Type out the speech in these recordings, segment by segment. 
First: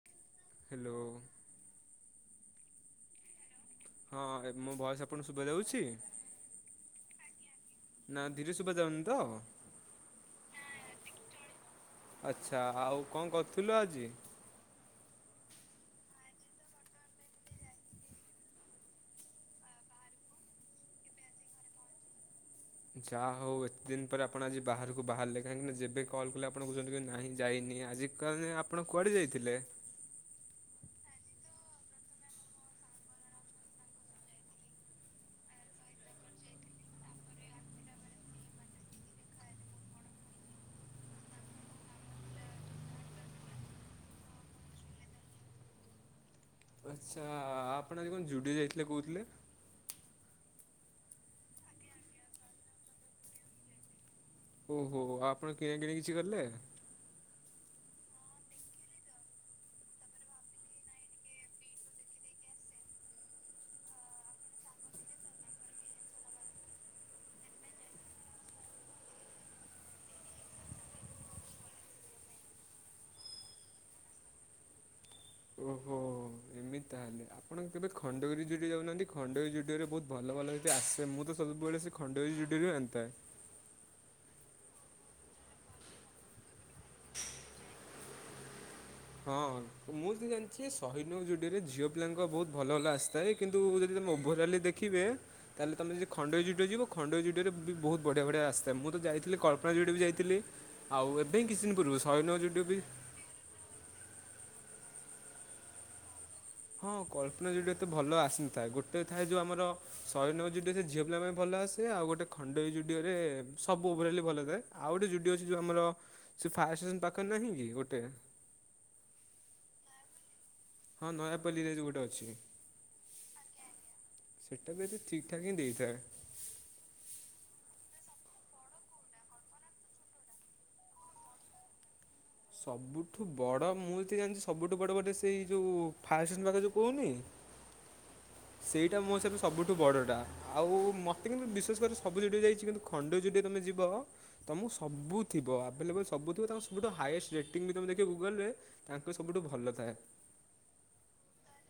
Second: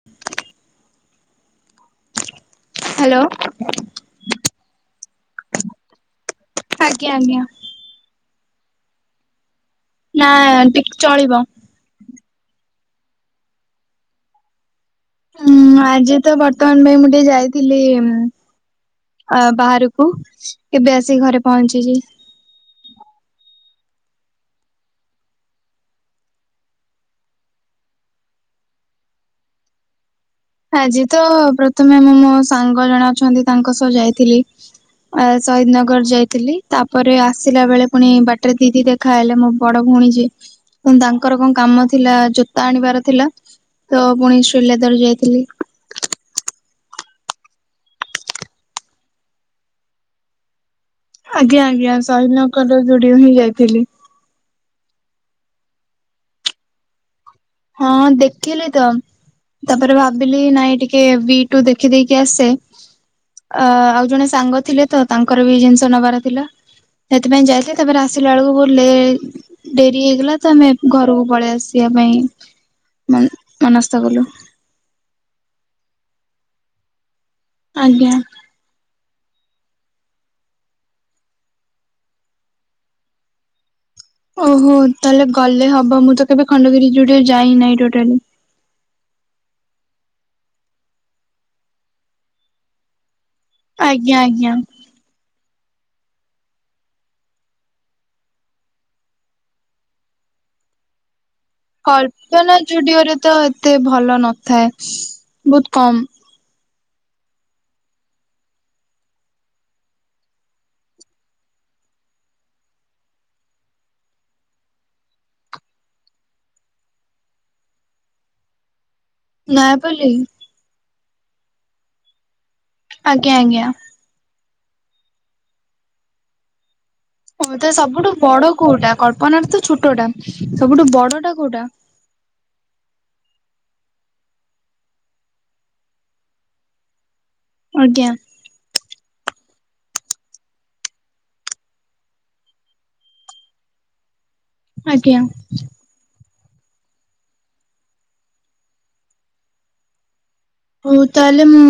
[inaudible] Hello! Hello. ହଁ, ଏ ମୋ ଭଏସ୍ ଆପଣଙ୍କୁ ଶୁଭା ଯାଉଛି? ଆଜ୍ଞା ଆଜ୍ଞା ନା ଧିରେ ଶୁ୍ ଯାଉନି ତ! ନାଁ ଟିକ୍ ଚଳିବ। ଆଚ୍ଛା, ଆଉ କଣ କରୁଥୁଲ ଆଜି? ଉୁଁ, ଆଜି ତ ବର୍ତ୍ତମାନ ପାଇଁ ମୁଁ ଟିକେ ଯାଇଥିଲି, ଉମ୍ ଅ ବାହାରକୁ କେବେ ଆସିିକି ଘରେ ପହଞ୍ଚିଛି। ଯାହା ହଉ, ଏତେ ଦିନ ପରେ ଆପଣ ଆଜି ବାହାରକୁ ବାହାରିଲେ। କାହିଁକିନା ଯେବେ କଲ୍ କଲେ ଆପଣ କହୁଛନ୍ତି, କି ନାହିଁ ଯାଇନି, ଆଜି କାଲି ଆପଣ କୁଆଡେ ଯାଇଥିଲେ? ଆଜି ତ ପ୍ରଥମେ ମୁଁ ମୋ ସାଙ୍ଗ ଜଣେ ଅଛନ୍ତି, ତାଙ୍କ ସହ ଯାଇଥିଲି। ସହିଦନଗର ଯାଇଥିଲି। ତା'ପରେ ଆସିଲା ବେଳେ ପୁଣି ବାଟରେ ଦିଦି ଦେଖ୍ ଖା ହେଲେ, ମୋ ବଡ ଭଉଣୀ ଯିଏ। ପୁଣି ତାଙ୍କର କଣ କାମ ଥିଲା! ଜୋତା ଆଣିବାର ଥିଲା। ତ ପୁଣି ଶ୍ରୀଲେଦର୍ ଯାଇଥିଲି। ଆଚ୍ଛା, ଆପଣ ଆଜି କଣ ଜୁଡିଓ ଯାଇଥିଲେ କହୁଥିଲେ? ଆଜ୍ଞା ଆଜ୍ଞା। ସହିଦ ନଗରର ଜୁଡିଓ ହିଁ ଯାଇଥିଲି। ଓହୋ! ଆପଣ କିଣା କିଣି କିଛି କଲେ? ହଁ, ଦେଖିଲି ତମ। ତା'ପରେ ଭାବିଲି ନାଇଁ ଟିକେ ଭି ଟୁ ଦେଖିଦେଇକି ଆସେ। ଅ ଆଉ, ଜଣେ ସାଙ୍ଗ ଥିଲେ ତ ତାଙ୍କର ବି ଜିନିଷ ନବାର ଥିଲା। ସେଥିପାଇଁ ଯାଇଥିଲି। ତା'ପରେ ଆସିଲା ବେଳକୁ ବହୁତ ଲେ ଡେରି ହେଇଗଲା ତ ଆମେ ଘରକୁ ପଳେଇ ଆସିବା ପାଇଁ ମନ ମନସ୍ତ କଲୁ। ଓହୋ ଏମିତି ତାହେଲେ। ଆପଣ କେବେ ଆଜ୍ଞା ଖଣ୍ଡଗିରି ଯୋରି ଡି ଯାଉନାହାନ୍ତି। ଖଣ୍ଡଗିରି ଜୁଡିଓରେ ବୋହୁତ ଭଲ ଭଲ ତ ଆସେ ମୁଁ ତ ସବୁବେଳେ ସେ ଖଣ୍ଡଗିରି ଜୁଡିଓରୁ ହିଁ ଆଣିଥାଏ। ଓହୋ ତାହେଲେ ଗଲେ ହବ। ମୁଁ ତ କେବେ ଖଣ୍ଡଗିରି ଜୁଡିଓ ଯାଇ ନାହିଁ ଟୋଟାଲି। ହଁ ମୁଁ ଯେତିକି ଜାଣିଚି ସହିନୁବ୍ ଯୁଡ଼ିରେ ଜିଓ ପିଲାଙ୍କ ବୋହୁତ ଭଲ ଭଲ ଆସିଥାଏ। କିନ୍ତୁ ଯଦି ତମେ ଆଜ୍ଞା ଆଜ୍ଞା ଓଭରାଲି ଦେଖିବେ ତାହେଲେ ତମେ ଖଣ୍ଡଗିରି ଜୁଡ଼ିଓ ଯିବ ଖଣ୍ଡଗିରି ଜୁଡ଼ିଓରେ ବି ବୋହୁତ ବଢ଼ିଆ ବଢ଼ିଆ ଆସିଥାଏ। ମୁଁ ତ ଯାଇଥିଲି କ୍ପପନା ଜୁଡ଼ିଓ ବି ଯାଇଥିଲି। ଆଉ ଏବେ କିଛି ଦିନ ପୂର୍ବ ସହିଦ୍ ନଗର ଜୁଡିଓ ବି ଉପରେ ତ ଏତ୍ ଏତେ ଭଲ ନଥାଏ। ବୋହୁତ କମ୍। ହଁ କଳ୍ପନା ଯୁଡ଼ିଓ ଏତେ ଭଲ ଆସିନଥାଏ। ଗୋଟେ ଥାଏ ଯେଉଁ ଆମର ସହିଦ ନଗର ଜୁଡିଓ ସେ ଝିଅ ପିଲା ପାଇଁ ଭଲ ଆ ସେ ଆଉ ଗୋଟେ ଖଣ୍ଡୋଇ ଜୁଡ଼ିଓରେ ସବୁ ଓଭରାଲି ଭଲ ଥାଏ। ଆଉ ଗୋଟେ ଜୁଡ଼ିଓ ଅଛି ଯୋଉ ଆମର ସେଏ ଫାୟାର୍ ଷ୍ଟେସନ ପାଖରେ ନାହିଁ କି? ଗୋଟେ ନୟାପଲ୍ଲୀ? ହଁ ନୟାପଲ୍ଲୀରେ ଯୋଉ ଗୋଟେ ଅଛି। ଆଜ୍ଞା ଆଜ୍ଞା। ସେଇଟା ବି ଏତେ ଠିକ୍ ଠାକ୍ ହିଁ ଦେଇଥାଏ। ହଁ ତ ସବୁଠୁ ବଡ କୋଉଟା? କଳ୍ପନାର ତ ଛୋଟଟା। ସବୁଠୁ ବଡ଼ ଟା କୋଉଟା? ସବୁଠୁ ବଡ଼ ମୁଁ ଯେତିକି ଜାଣିଚି ସବୁଠୁ ବଡ଼ ବୋଧେ ସେଇ ଯୋଉ ଫାୟାର ଷ୍ଟେସନ ପାଖରେ ଯୋଉ କୋହୁନି ଆଜ୍ଞା। ସେଇଟା ମୋ ହିସାବରେ ସବୁଠୁ ବଡ଼ଟା। ଆଉ ମୋତେ କିନ୍ତୁ ବିଶେଷ କରି ସବୁ ଜୁଡିଓ ଯାଇଚି। କିନ୍ତୁ ଖଣ୍ଡଗିରି ଜୁଡିଓଦ ତମେ ଯିବ। ତମକୁ ଆଜ୍ଞା ସବୁ ଥିବ। ଆଭେଲେବୁଲ ସବୁ ଥିବ। ତାଙ୍କ ସ ସବୁଠୁ ହାଇଏଷ୍ଟ ରେଟିଂ ବି ତମେ ଦେଖିବ ଗୁଗଲରେ ତାଙ୍କ ର ସବୁଠୁ ଭଲ ଥାଏ। ହୋଉ ତାହେଲେ ମୁଁ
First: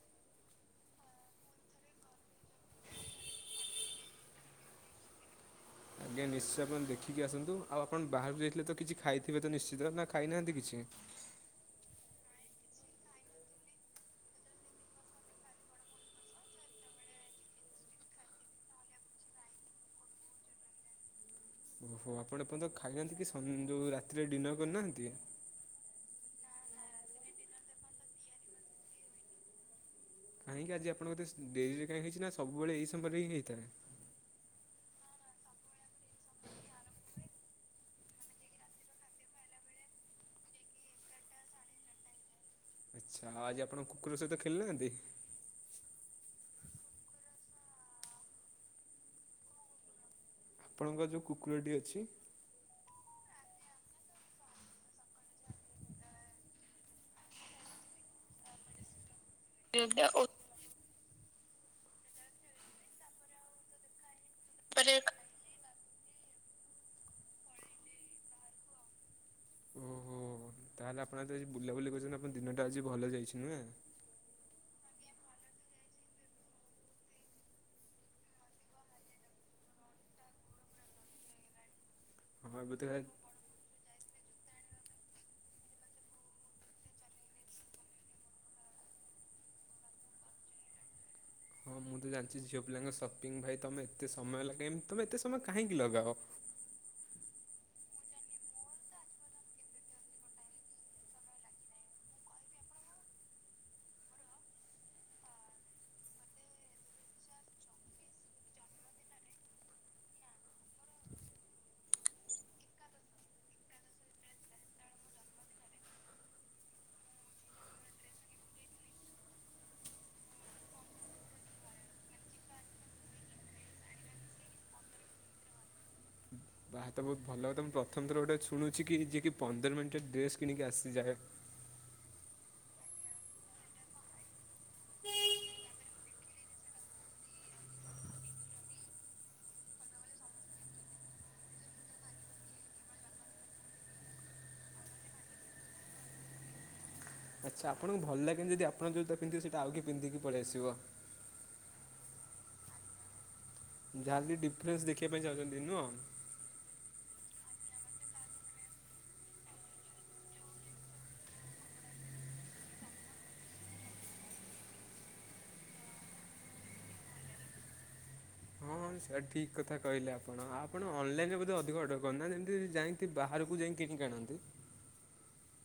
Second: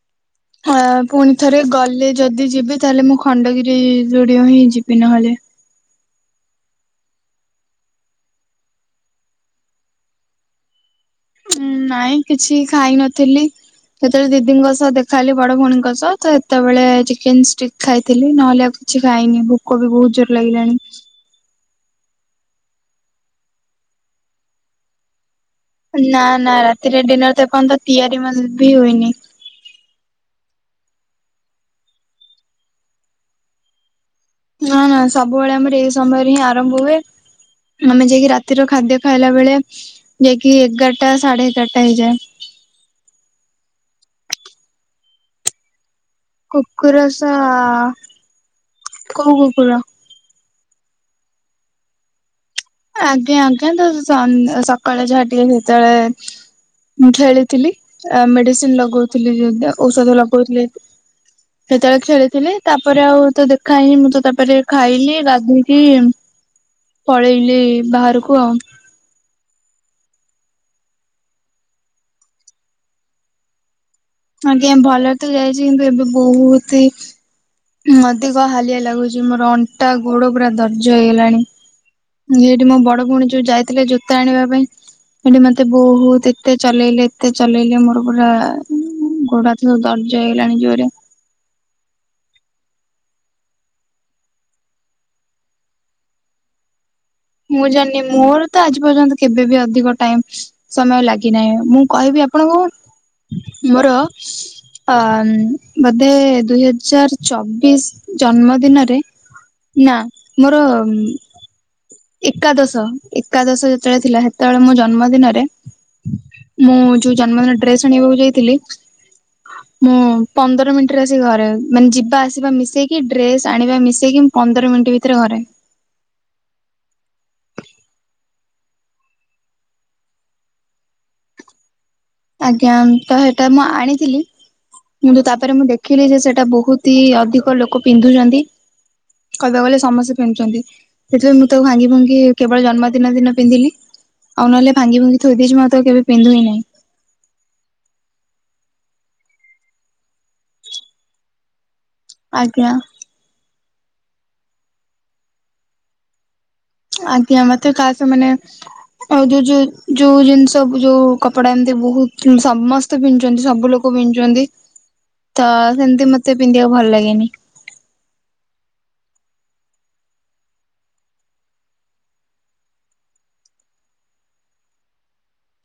[inaudible] ହଁ ଆ ଫୁଣି ଥରେ ଗଲେ ଯଦି ଯିବି ତାହେଲେ ମୁଁ ଖଣ୍ଡଗିରି ଜୁଡିଓ ହିଁ ଯିବି ନହେଲେ। ଆଜ୍ଞା ନିଶ୍ଚୟ ଆପଣ ଦେଖିକି ଆସନ୍ତୁ। ଆଉ ଆପଣ ବାହାରୁକୁ ଯାଇଥିଲେ ତ କିଛି ଖାଇଥିବେ ତ ନିଶ୍ଚିତ। ନା ଖାଇନାହାନ୍ତି କିଛି? ଉଁ ନାଇଁ କିଛି ଖାଇ ନଥିଲି। ଯେତେବେଳେ ଦିଦିଙ୍କ ସହ ଦେଖା ହେଲି ବଡ ଭଉଣୀଙ୍କ ସହ ତ ହେତେବେଳେ ଚିକେନ ଷ୍ଟିକ୍ ଖାଇଥିଲି ନହେଲେ ଆଉ କି କିଛି ଖାଇନି। ଭୋକ ବି ବୋହୁତ ଜୋର୍ ଲାଗିଲାଣି। ଓହୋ ଆପଣ ଏପର୍ଯ୍ୟନ୍ତ ଖାଇନାହାନ୍ତି କି? ସନ୍ ଯୋଉ ରାତିରେ ଡିନର୍ କରିନାହାନ୍ତି? ନା ନା ରାତିରେ ଡିନର ତ ଏପର୍ଯ୍ୟନ୍ତ ତିଆରି ବି ମାନେ ଭି ହୋଇନି। କାହିଁକି ଆଜି ଆପଣଙ୍କର ଏତେ ଶ୍ ଡେରିରେ କାହିଁ ହୋଇଛି ନା। ସବୁବେଳେ ଏଇ ସମୟ ରେ ହେଇଥାଏ। ନା ନା ସବୁବେଳେ ଆମର ଏଇ ସମୟରେ ହିଁ ଆରମ୍ଭ ହୁଏ। ଆମେ ଯାଇକି ରାତିର ଖାଦ୍ୟ ଖାଇଲା ବେଳେ ଯାଇକି ଏଗାରଟା ସାଢେ ଏଗାରଟା ହେଇଯାଏ। ଆଛା ଆଜି ଆପଣ କୁକୁର ସହିତ ଖେଳିନାହାନ୍ତି? କୁକୁରସ କୋଉ କୁକୁର? ଆପଣଙ୍କ ଯୋଉ କୁକୁରଟି ଅଛି। ଆଜ୍ଞା ଆଜ୍ଞା ତା-ତା ଶ୍ ସନ୍ ସକାଳେ ଯାହା ଟିକେ କେତୋଳେ ଉଁ ଖେଳିଥିଲି ଆ ମେଡିସିନ ଲଗୋଉଥିଲି ଯ ଔଷଧ ଲଗେଇଥିଲି ସେତେବେଳେ ଖେଳିଥିଲି ତାପରେ ଆଉ ତ ଦେଖା ହିଁ ମୁଁ ତ ତା ତାପରେ ଖାଇଲି ଗାଧୋଇକି ପଳେଇଲି ବାହାରକୁ ଆଉ। ଓହୋ ତାହେଲେ ଆପଣ ତ ଆଜି ବୁଲାବୁଲି କରୁଚନ୍ତି। ଆପଣ ଦିନଟା ଆଜି ଭଲ ଯାଇଛି ନୁହେଁ? ଆଜ୍ଞା ଭଲରେ ତ ଯାଇଚି କିନ୍ତୁ ଏବେ ବୋହୁତ ହିଁ ଉଁ ଅଧିକ ହାଲିଆ ଲାଗୁଚି ମୋର ଅଣ୍ଟା ଗୋଡ ପୁରା ଦର୍ଜ ହେଇଗଲାଣି। ଉଁ ହଁ ହେଇଠି ଏବେ ମୋ ତ ହଁ ବଡ ଭଉଣୀ ଯୋଉ ଯାଇଥିଲେ ଜୋତା ଆଣିବା ପାଇଁ ହେଠି ମତେ ବୋହୁତ ଏତେ ଚଲେଇଲେ ଏତେ ଚଲେଇଲେ ମୋର ପୁରା ଉଁ ଗୋଡ଼ ହାତ ସବୁ ଦର୍ଜ ହେଇଗଲାଣି ଜୋରେ। ହଁ ମୁଁ ତ ଜାଣଚି ଝିଅ ପିଲାଙ୍କ ସପିଙ୍ଗ ଭାଇ ତମେ ଏତେ ସମୟ ଲାଗେ ଏମ୍ ତମେ ଏତେ ସମୟ କାହିଁକି ଲଗାଅ? ମୁଁ ଜାଣିନି ମୋର ତ ଆଜି ପର୍ଯ୍ୟନ୍ତ କେବେବି ଅଧିକ ଟାଇମ୍ ସମୟ ଲାଗିନାହିଁ। ମୁଁ କହିବି ଆପଣଙ୍କୁ ମୋର ଅ ବୋଧେ ଦୁଇ ହଜାର ଚବିଶ ଜନ୍ମଦିନରେ ନା ମୋର ଏକାଦଶ। ଏକାଦଶ ଯେତେବେଳେ ଥିଲା, ସେତେବେଳେ ମୋ ଜନ୍ମ ଦିନରେ ମୁଁ ଯୋଉ ଜନ୍ମଦିନ ଡ୍ରେସ୍ ଆଣିବାକୁ ଯାଇଥିଲି। ହ ମୁଁ ପନ୍ଦର ମିନିଟ୍ରେ ଆସିକି ଘରେ। ମାନେ ଯିବା ଆସିବା ମିଶେଇ କି, ଡ୍ରେସ୍ ଆଣିବା ମିଶେଇ କି ପନ୍ଦର ମିନିଟ୍ ଭିତରେ ଘରେ। ବାହା ତ ବହୁତ ଭଲ ତ, ମୁଁ ପ୍ରଥମ ଥର ଗୋଟେ ଶୁଣୁଛି କି, ଯିଏ କି ପନ୍ଦର ମିନିଟ୍ ରେ ଡ୍ରେସ୍ କିଣିକି ଆସିଯାଏ। ଆଜ୍ଞା ତ ହେଟା ମୁଁ ଆଣିଥିଲି। କିନ୍ତୁ ତାପରେ ମୁଁ ଦେଖିଲି ଯେ ସେଟା ବହୁତି ଅଧିକ ଲୋକ ପିନ୍ଧୁଛନ୍ତି। କହିବାକୁ ଗଲେ ସମସ୍ତେ ପିନ୍ଧୁଛନ୍ତି। ସେଥିପାଇଁ ମୁଁ ତାକୁ ଭାଙ୍ଗି ଭୁଙ୍ଗି କେବଳ ଜନ୍ମଦିନ ଦିନ ପିନ୍ଧିଲି। ଆଉ ନହଲେ ଭାଙ୍ଗି ଭୁଙ୍ଗି ଥୋଇ ଦେଇଛି। ମୁଁ ତାକୁ କେବେ ପିନ୍ଧୁ ହିଁ ନାହିଁ। ଆଚ୍ଛା ଆପଣଙ୍କୁ ଭଲ ଲାଗେନି ଯଦି ଆପଣ ଯୋଉଟା ପିନ୍ଧି ଥିବେ ସେଟା ଆଉ କିଏ ପିନ୍ଧି ଦେଇକି ପଳେଇଆସିବ। ଆଜ୍ଞା। ଜାହା ବି ଡିଫରେନ୍ସ ଦେଖିବା ପାଇଁ ଚାହୁଁଛନ୍ତି ନୁହଁ? ଆଜ୍ଞା। ମତେ କାହା ସ ମାନେ ଆଉ ଯୋଉ ଯୋଉ, ଯୋଉ ଜିନିଷ ଯୋଉ କପଡା, ଏମିତି ବହୁତ ସମସ୍ତ ତ ପିନ୍ଧୁଛନ୍ତି ସବୁ ଲୋକ ପିନ୍ଧୁଛନ୍ତି, ତ ସେମିତି ମତେ ପିନ୍ଧିବାକୁ ଭଲ ଲାଗେନି। ହଁ ସେଇଟା ଠିକ୍ କଥା କହିଲେ ଆପଣ। ଆପଣ ଅନଲାଇନ୍ ରେ ବୋଧେ ଅଧିକ ଅର୍ଡର କରନ୍ତ? ଯେମିତି ଯାଇ ବାହାରକୁ ଯାଇ କିଣିକି ଆଣନ୍ତି?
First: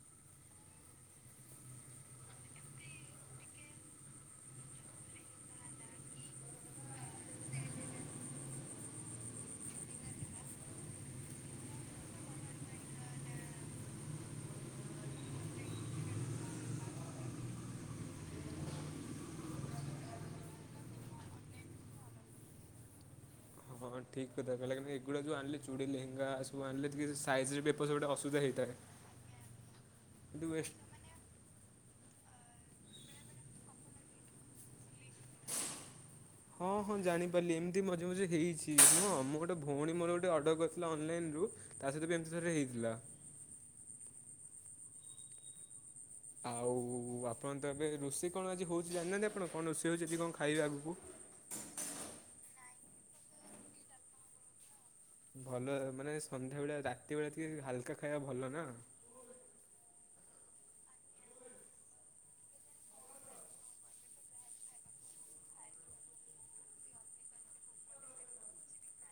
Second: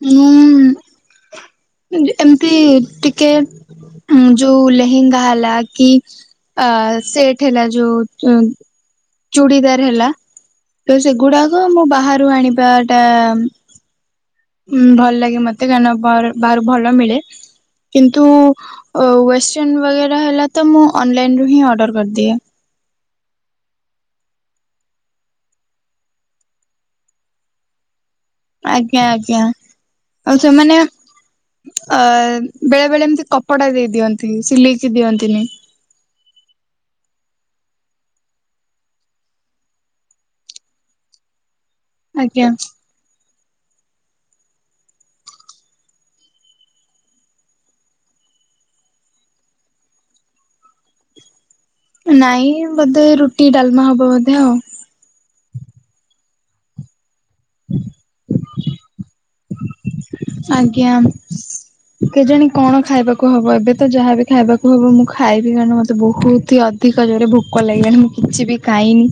ମୁଁ ଏମିତି ଟିକେ ଉ ଯୋଉ ଲେହେଙ୍ଗା ହେଲା କି ଆ- ସେଠ୍ ହେଲା ଯୋଉ ଚୁଡ଼ିଦାର ହେଲା। ତ ସେଗୁଡାକ ମୁଁ ବାହାରୁ ଆଣିବାଟା ଉଁ ଭଲ ଲାଗେ ମତେ। କାରଣ ବାର-ବାହାରୁ ଭଲ ମିଳେ। କିନ୍ତୁ ୱେଷ୍ଟର୍ଣ ବଗେରା ହେଲା ତ, ମୁଁ ଅନଲାଇନ୍ ରୁ ହିଁ ଅର୍ଡ଼ର କରିଦିଏ। ହଁ ଠିକ୍ କଥା କହିଲ, ଏଗୁଡା ଯଉ ଆଣିଲେ ଚୁଡ଼ି ଲେହଙ୍ଗା ସବୁ ଆଣିଲେ, ଠିକ୍ ସାଇଜ୍ ରେ ବି ଏପଟ ସେପଟ ଅସୁବିଧା ହେଇଥିବ? ଆଜ୍ଞା ଆଜ୍ଞା। ଆଉ ୱେଷ୍ଟ ସେମାନେ? ଅ ବେଳେ ବେଳେ, ଏମିତି କପଡା ଦେଇ ଦିଅନ୍ତି ସିଲେଇକି ଦିଅନ୍ତିନି। ହଁ ହଁ ଜାଣିପାରିଲି, ଏମିତି ମଝିରେ ମଝିରେ, ହେଇଛି ନୁହଁ, ମୋର ଗୋଟେ ଭଉଣୀ ମୋର ଗୋଟେ ଅର୍ଡ଼ର କରିଥିଲା ଅନଲାଇନ୍ ରୁ ତା ସହିତ ବି ଏମିତି ଆଜ୍ଞା ଥରେ ହେଇଥିଲା। ଆଉ ଆପଣ ତ ଏବେ ରୋଷେଇ କଣ ଆଜି ହଉଛି ଜାଣିନାହାନ୍ତି ଆପଣ? କଣ ରୋଷେଇ ହଉଛନ୍ତି ଯ କଣ ଖାଇବେ ଆଗକୁ? ନାଇଁ ବୋଧେ ରୁଟି ଡାଲମା, ହବ ବୋଧେ ଆଉ। ଭଲ, ମାନେ ସନ୍ଧ୍ୟାବେଳା ରାତି ବେଳେ ଟିକେ ହାଲକା ଖାଇବା, ଭଲ ନା। ଆଜ୍ଞା। କେଜାଣି କଣ ଖାଇବାକୁ ହବ? ଏବେ ତ ଯାହାବି ଖାଇବାକୁ ହବ, ମୁଁ ଖାଇବି, କାରଣ ମତେ ବହୁତ ହି ଅଧିକ, ଜୋରେ ଭୋକ ଲାଗିଲାଣି। ମୁଁ କିଛି ବି ଖାଇନି।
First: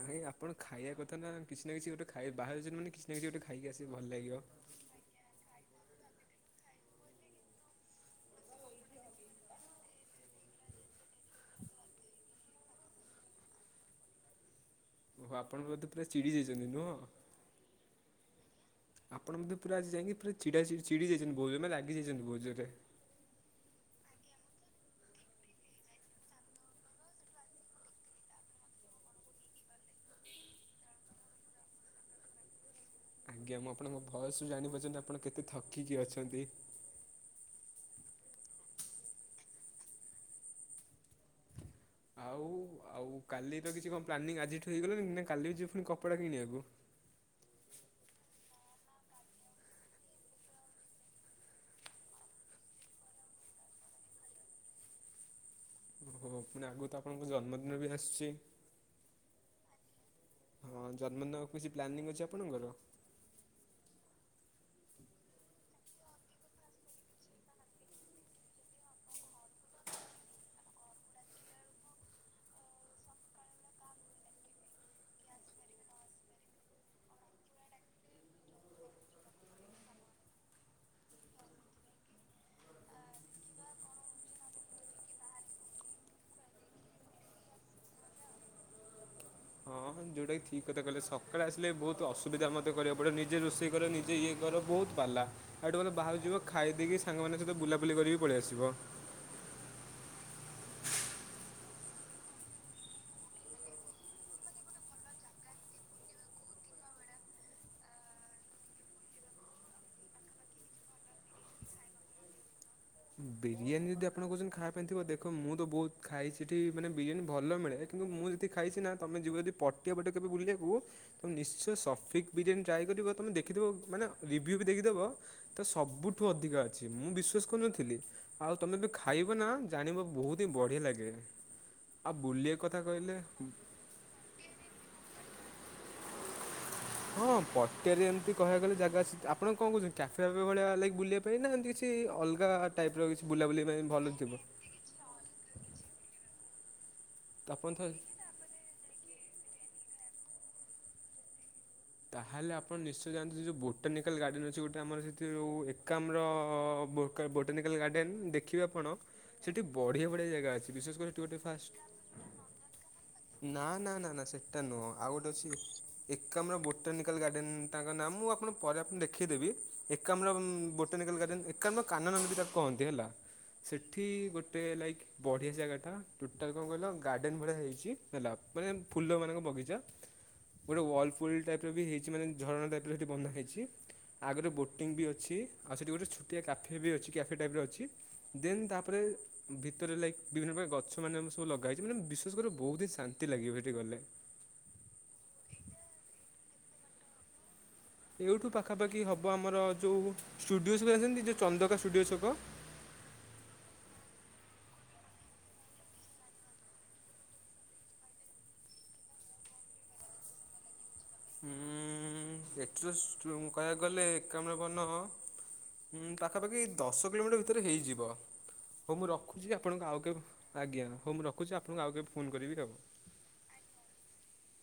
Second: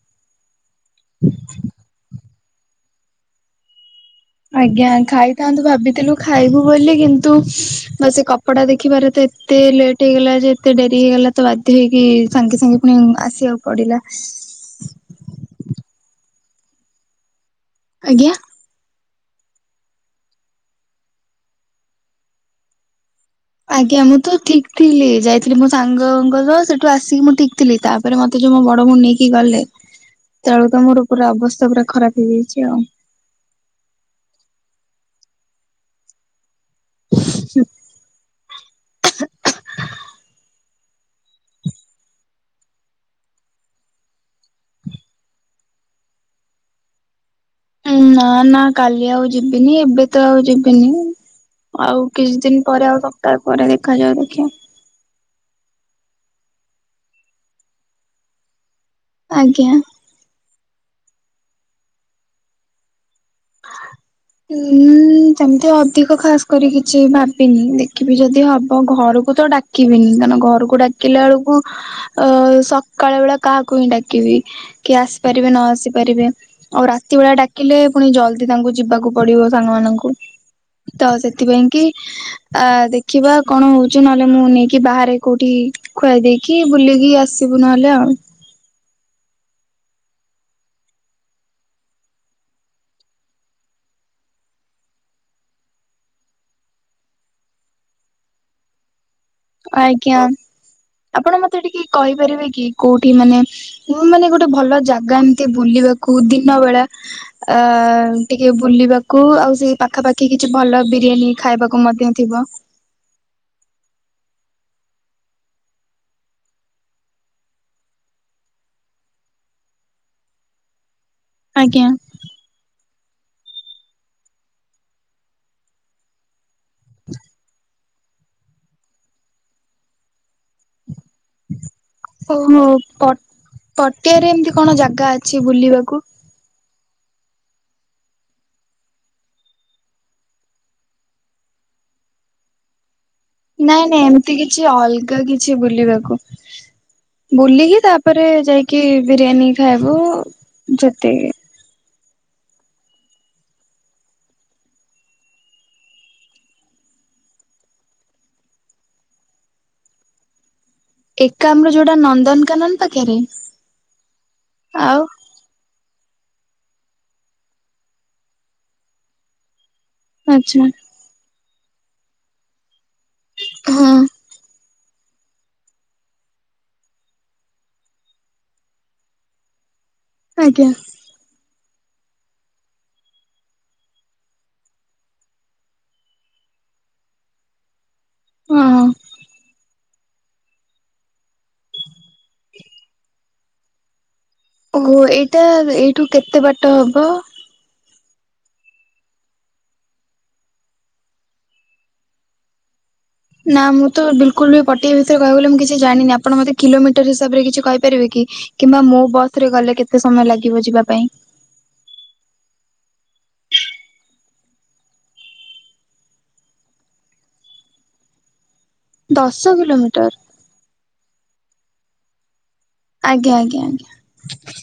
ଆଇଁ ଆପଣ ଖାଇବା କଥା ନା, କିଛି ନା କିଛି ଗୋଟେ ଖାଇ, ବାହାରେ ଅଛନ୍ତି ମାନେ କିଛି ନା କିଛି ଗୋଟେ ଖାଇକି ଆସିଲେ ଭଲ ଲାଗିବ। ଆଜ୍ଞା ଖାଇଥାନ୍ତୁ ଭାବିଥିଲୁ ଖାଇବୁ ବୋଲି, କିନ୍ତୁ ବା ସେ କପଡ଼ା ଦେଖିବାରେ ତ ଏତେ ଲେଟ୍ ଟ୍, ହେଇଗଲା ଯେ, ଏତେ ଡେରି ହେଇଗଲା। ତ ବାଧ୍ୟ ହେଇକି ସାଙ୍ଗେ ସାଙ୍ଗେ ପୁଣି ଆସିବାକୁ ପଡିଲା। ଓହୋ। ଆପଣ ବଧେ ପୁରା ଚିଡି ଯାଇଛନ୍ତି ନୁହଁ? ଆଜ୍ଞା। ଆପଣ ବୋଧେ ପୁରା ଆଜି ଯାଇକି ପୁରା ଛିଡା- ଛିଡି ଯାଇଛନ୍ତି କହୁଛନ୍ତି ମାନେ ପୁରା ରାଗିଯାଇଛନ୍ତି ବୋହୁତ୍ ଜୋରେ? ଆଜ୍ଞା। ମୁଁ ତ ଠିକ୍ ଥିଲି। ଯାଇଥିଲି ମୋ ସାଙ୍ଗଙ୍କ ସହ ସେଠୁ ଆସିକି ମୁଁ ଠିକ୍ ଥିଲି। ତାପରେ ମତେ ଯୋଉ ମୋ ବଡ ଭଉଣୀ ନେଇକି ଗଲେ ତେଳୁ ତ ମୋର ପୁରା ଅବସ୍ଥା, ପୁରା ଖରାପ ହେଇଯାଇଛି ଆଉ। ଆଜ୍ଞା। ମୁଁ ଆପଣଙ୍କ ଭୟସରୁୁ ଜାଣିପାରୁଛନ୍ତି, ଆପଣ କେତେ ଥକିକି ଅଛନ୍ତି। ସେ [unintelligible] ଆଉ ଆଉ କାଲି ତ କିଛି କଁ ପ୍ଲାନିଂ ଆଜିଠୁ ହେଇଗଲାଣି ନାଁ କାଲି ବି ଯିବ ଫୁଣି କପଡ଼ା କିଣିବାକୁ? ଏଁ ନାଁ ନାଁ କାଲି ଆଉ ଯିବିନି ଏବେ ତ ଆଉ ଯିବିନି। ଆଉ କିଛି ଦିନ ପରେ ଆଉ ସପ୍ତାହେ ପରେ ଦେଖାଯାଉ ଦେଖିଆ। ଓହୋ ପୁଣି ଆଗୁକୁ ତ ଆପଣଙ୍କ ଜନ୍ମଦିନ ବି ଆସୁଚି। ଆଜ୍ଞା। ହଁ ଜନ୍ମଦିନ ଆଉ କିଛି ପ୍ଲାନିଂ ଅଛି ଆପଣଙ୍କର? ଉଁ ହୁଁ। ଉଁ ଯେମତି ଅଧିକ ଖାସ୍ କରି କିଛି ଭାବିନି ଦେଖିବି ଯଦି ହବ ଘରକୁ ତ ଡା କିବିନି ତା ନ ଘରୁକୁ ଡାକିଲା ଅଳୁକୁ ଅ ସକାଳ ବେଳା କାହାକୁ ହିଁ ଡାକିବି? କିଏ ଆସି ପାରିବେ ନ ଆସି ପାରିବେ ଆଉ ରାତି ବେଳା ଡାକିଲେ ପୁଣି ଜଲ୍ଦି ତାଙ୍କୁ ଯିବାକୁ ପଡ଼ିବ ସାଙ୍ଗମାନଙ୍କୁ ତ ସେଥିପାଇଁ କି ତା ଦେଖିବା କଣ ହଉଚି ନହେଲେ ମୁଁ ନେଇକି ବାହାରେ କୋଉଠି ଖୁଆଇ ଦେଇକି ବୁଲିକି ଆସିବୁ ନହେଲେ ଆ। ହଁ ଯୋଉଟା କି ଠିକ୍ କଥା କଇଲେ ସକାଳେ ଆସିଲେ ବୋହୁତୁ ଅସୁବିଧା ମତେ କରିବାଉ ପଡ଼ିଅ ନିଜେ ରୋଷେଇ କର ନି ଯେ ଇଏ କର ବୋହୁତ ପାଲା ଆଠୁ ଭଲ ବାହାରୁ ଯିବ ଖାଇ ଦେଇକି ସାଙ୍ଗମାନଙ୍କ ସହିତ ବୁଲାବୁଲି କରିକି ପଳିଆସିବ। ଆଜ୍ଞା ଆପଣ ମତେ ଟିକେ କହିପାରିବେ କି କୋଉଠି ମାନେ ମୁଁ ମାନେ ଗୋଟେ ଭଲ ଜାଗା ଏମତି ବୁଲିବାକୁ ଦିନ ବେଳା ଅ ଟିକେ ବୁଲିବାକୁ ଆଉ ସେଇ ପାଖାପାଖି କିଛି ଭଲ ବିରିୟାନୀ ଖାଇବାକୁ ମଧ୍ୟ ଥିବ। ଉଁ ବିରିୟାନୀ ଯଦି ଆପଣ କୋହୁଚନ୍ତି ଖାଇବା ପାଇଁ ଥିବ ଦେଖ ମୁଁ ତ ବୋହୁତ ଖାଇ ସେଠି ମାନେ ବିରିୟାନୀ ଭଲ ମିଳେ। କିନ୍ତୁ ମୁଁ ଯେତି ଖାଇଛି ନାଁ ତମେ ଯିବ ଯଦି ପଟିିଆ ପଟେ କେବେ ବୁଲିଆକୁ ତମେ ନିଶ୍ଚୟ ଆଜ୍ଞା ସଫିକ୍ ବିରିୟାନୀ ଟ୍ରାଏ କରିବ ତମେ ଦେଖିଦବ ମାନେ ରିଭ୍ୟୁ ବି ଦେଖିଦବ ତ ସବୁଠୁ ଅଧିକା ଅଛି ମୁଁ ବିଶ୍ବାସ କରୁନଥିଲି। ଆଉ ତମେ ବି ଖାଇବ ନାଁ ଜାଣିବା ବୋହୁତି ବଢ଼ିଆ ଲାଗେ। ଆ ବୁଲିଆ କଥା କହିଲେ ଉଁ ପଟିଆ ରେ ଏମିତି କଣ ଜାଗା ଅଛି ବୁଲିବାକୁ? ହଁ ପଟିଆରେ ଏମିତି କହିବା ଗଲେ ଜାଗା ଅଛି ଆପଣ କଣ କହୁଛନ୍ତି କ୍ୟାଫେ ଫାଫେ ଭଳିଆ ଲାଇକ୍ ବୁଲିବା ଦେଇ ନାହାନ୍ତି କିଛି ଅଲଗା ଟାଇପ୍ ର କିଛି ବୁଲାବୁଲି ନାଇଁ ପାଇଁ ନାଇଁ ଭଲ ଥିବ ଏମିତି କିଛି ଅଲଗା କିଛି ବୁଲିବାକୁ? ତ ଆପଣ ବୁଲିକି ଥରେ ତାପରେ ଯାଇକି ବିରିୟାନୀ ଖାଇବୁ ସେତିକି। ତହେଲେ ଆପଣ ନିଶ୍ଚୟ ଜାଆନ୍ତୁ ଯେଉଁ ବୋଟାନିକାଲ୍ ଗାର୍ଡ଼େନ୍ ଅଛି ଗୋଟେ ଆମର ସେଥିରେ ଯେଉ ଏକାମର କେ ବୋଟାନିକାଲ୍ ଗାର୍ଡେନ୍ ଦେଖିବେ ଆପଣ ସେଠି ବଢ଼ିଆ ବଢ଼ିଆ ଜେଗା ଅଛି ବିଶ୍ୱାସ କରି ଟି ଓଟେ ଫାସ୍ ଏକାମ୍ର ଯୋଉଟା ନନ୍ଦନକାନନ ପାଖରେ ନାଁ ନାଁ ନାଁ ନାଁ ସେଟା ନୁହଁ ଆଉ ଓ ତ ଅଛି ଏକାମ୍ର ବୋଟାନିକାଲ୍ ଗାଡ଼େନ୍ ତାଙ୍କ ନାଁ ମୁଁ ଆପଣ ପରେ ଆପଣ ଦେଖେଇଦେବି ଏ କାମ୍ର ଉଁ ଆଚ୍ଛା ବୋଟାନିକାଲ୍ ଗାର୍ଡ଼େନ୍ ଏକାମ୍ର କାନନ ବୋଲି ତାକୁ କହନ୍ତି ହେଲା ହଁ ସେଠି ଗୋ ଟେ ଲାଇକ୍ ବଢ଼ିଆ ଜାଗାଟା ଟୋଟାଲ୍ କଁ କହିଲ ଗାର୍ଡ଼େନ୍ ଭଳିଆ ହେଇଚି ହେଲା ମାନେ ଫୁଲମାନଙ୍କ ବଗିଚା। ଆଜ୍ଞା ଗୋଟେ ୱାଲପୁଲ୍ ଟାଇପ୍ ର ବି ହେଇଚି ମାନେ ଝରଣା ଟାଇପ୍ ର ହେଟି ବନ୍ଧା ହେଇଚି। ଆଗରେ ବୋଟିଂ ବି ଅଛି ଆଉ ସେଠି ଗୋଟେ ଛୋଟିଆ କାଫେ ବି ଅଛି କ୍ୟାଫେ ଟାଇପ୍ ର ଅଛି। ଦେନ୍ ହଁ। ତାପରେ ଭି ତରେ ଲାଇ ବିଭିନ୍ନ ପ୍ରକାର ଗଛ ମାନେ ମ ସବୁ ଲଗା ହେଇଚି ମାନେ ବିଶ୍ଵାସ କରିଉ ବୋହୁତି ଶାନ୍ତି ଲାଗିବ ହେଠି ଗଲେ। ଓହୋ ଏଇଟା ଏଇଠୁ କେତେ ବାଟ ହବ? ଏଇଠୁ ପାଖାପାଖି ହବ ଆମର ଯେଉଁ ଷ୍ଟୁଡିଓ ଛକ ଜାଣିଛନ୍ତି ଯେଉଁ ଚନ୍ଦକା ଷ୍ଟୁଡିଓ ଛକ ନା ମୁଁ ତ ବିଲକୁଲ ବି ପଟିଆ ବିଷୟରେ କହିବାକୁ ଗଲେ ମୁଁ କିଛି ଜାଣିନି। ଆପଣ ମୋତେ କିଲୋମିଟର ହିସାବରେ କିଛି କହିପାରିବେ କି? କିମ୍ବା ମୋ ବସ୍ ରେ ଗଲେ କେତେ ସମୟ ଲାଗିବ ଯିବା ପାଇଁ? ହୁଁ ଏଠି ତ କହିବାକୁ ଗଲେ ଏକାମରେ କନ ହୁଁ ପାଖାପାଖି ଦଶ କିଲୋମିଟର ଭିତରେ ହେଇଯିବ, ହଉ ମୁଁ ଦଶ ରଖୁଛି ଆପଣଙ୍କୁ ଆଉ କିଲୋମିଟର କେବେ ଆଜ୍ଞା। ହଉ ମୁଁ ରଖୁଛି। ଆପଣଙ୍କୁ ଆଉ କେବେ ଫୋନ୍ କରିବି। ଆଜ୍ଞା ଆଜ୍ଞା ଆଜ୍ଞା।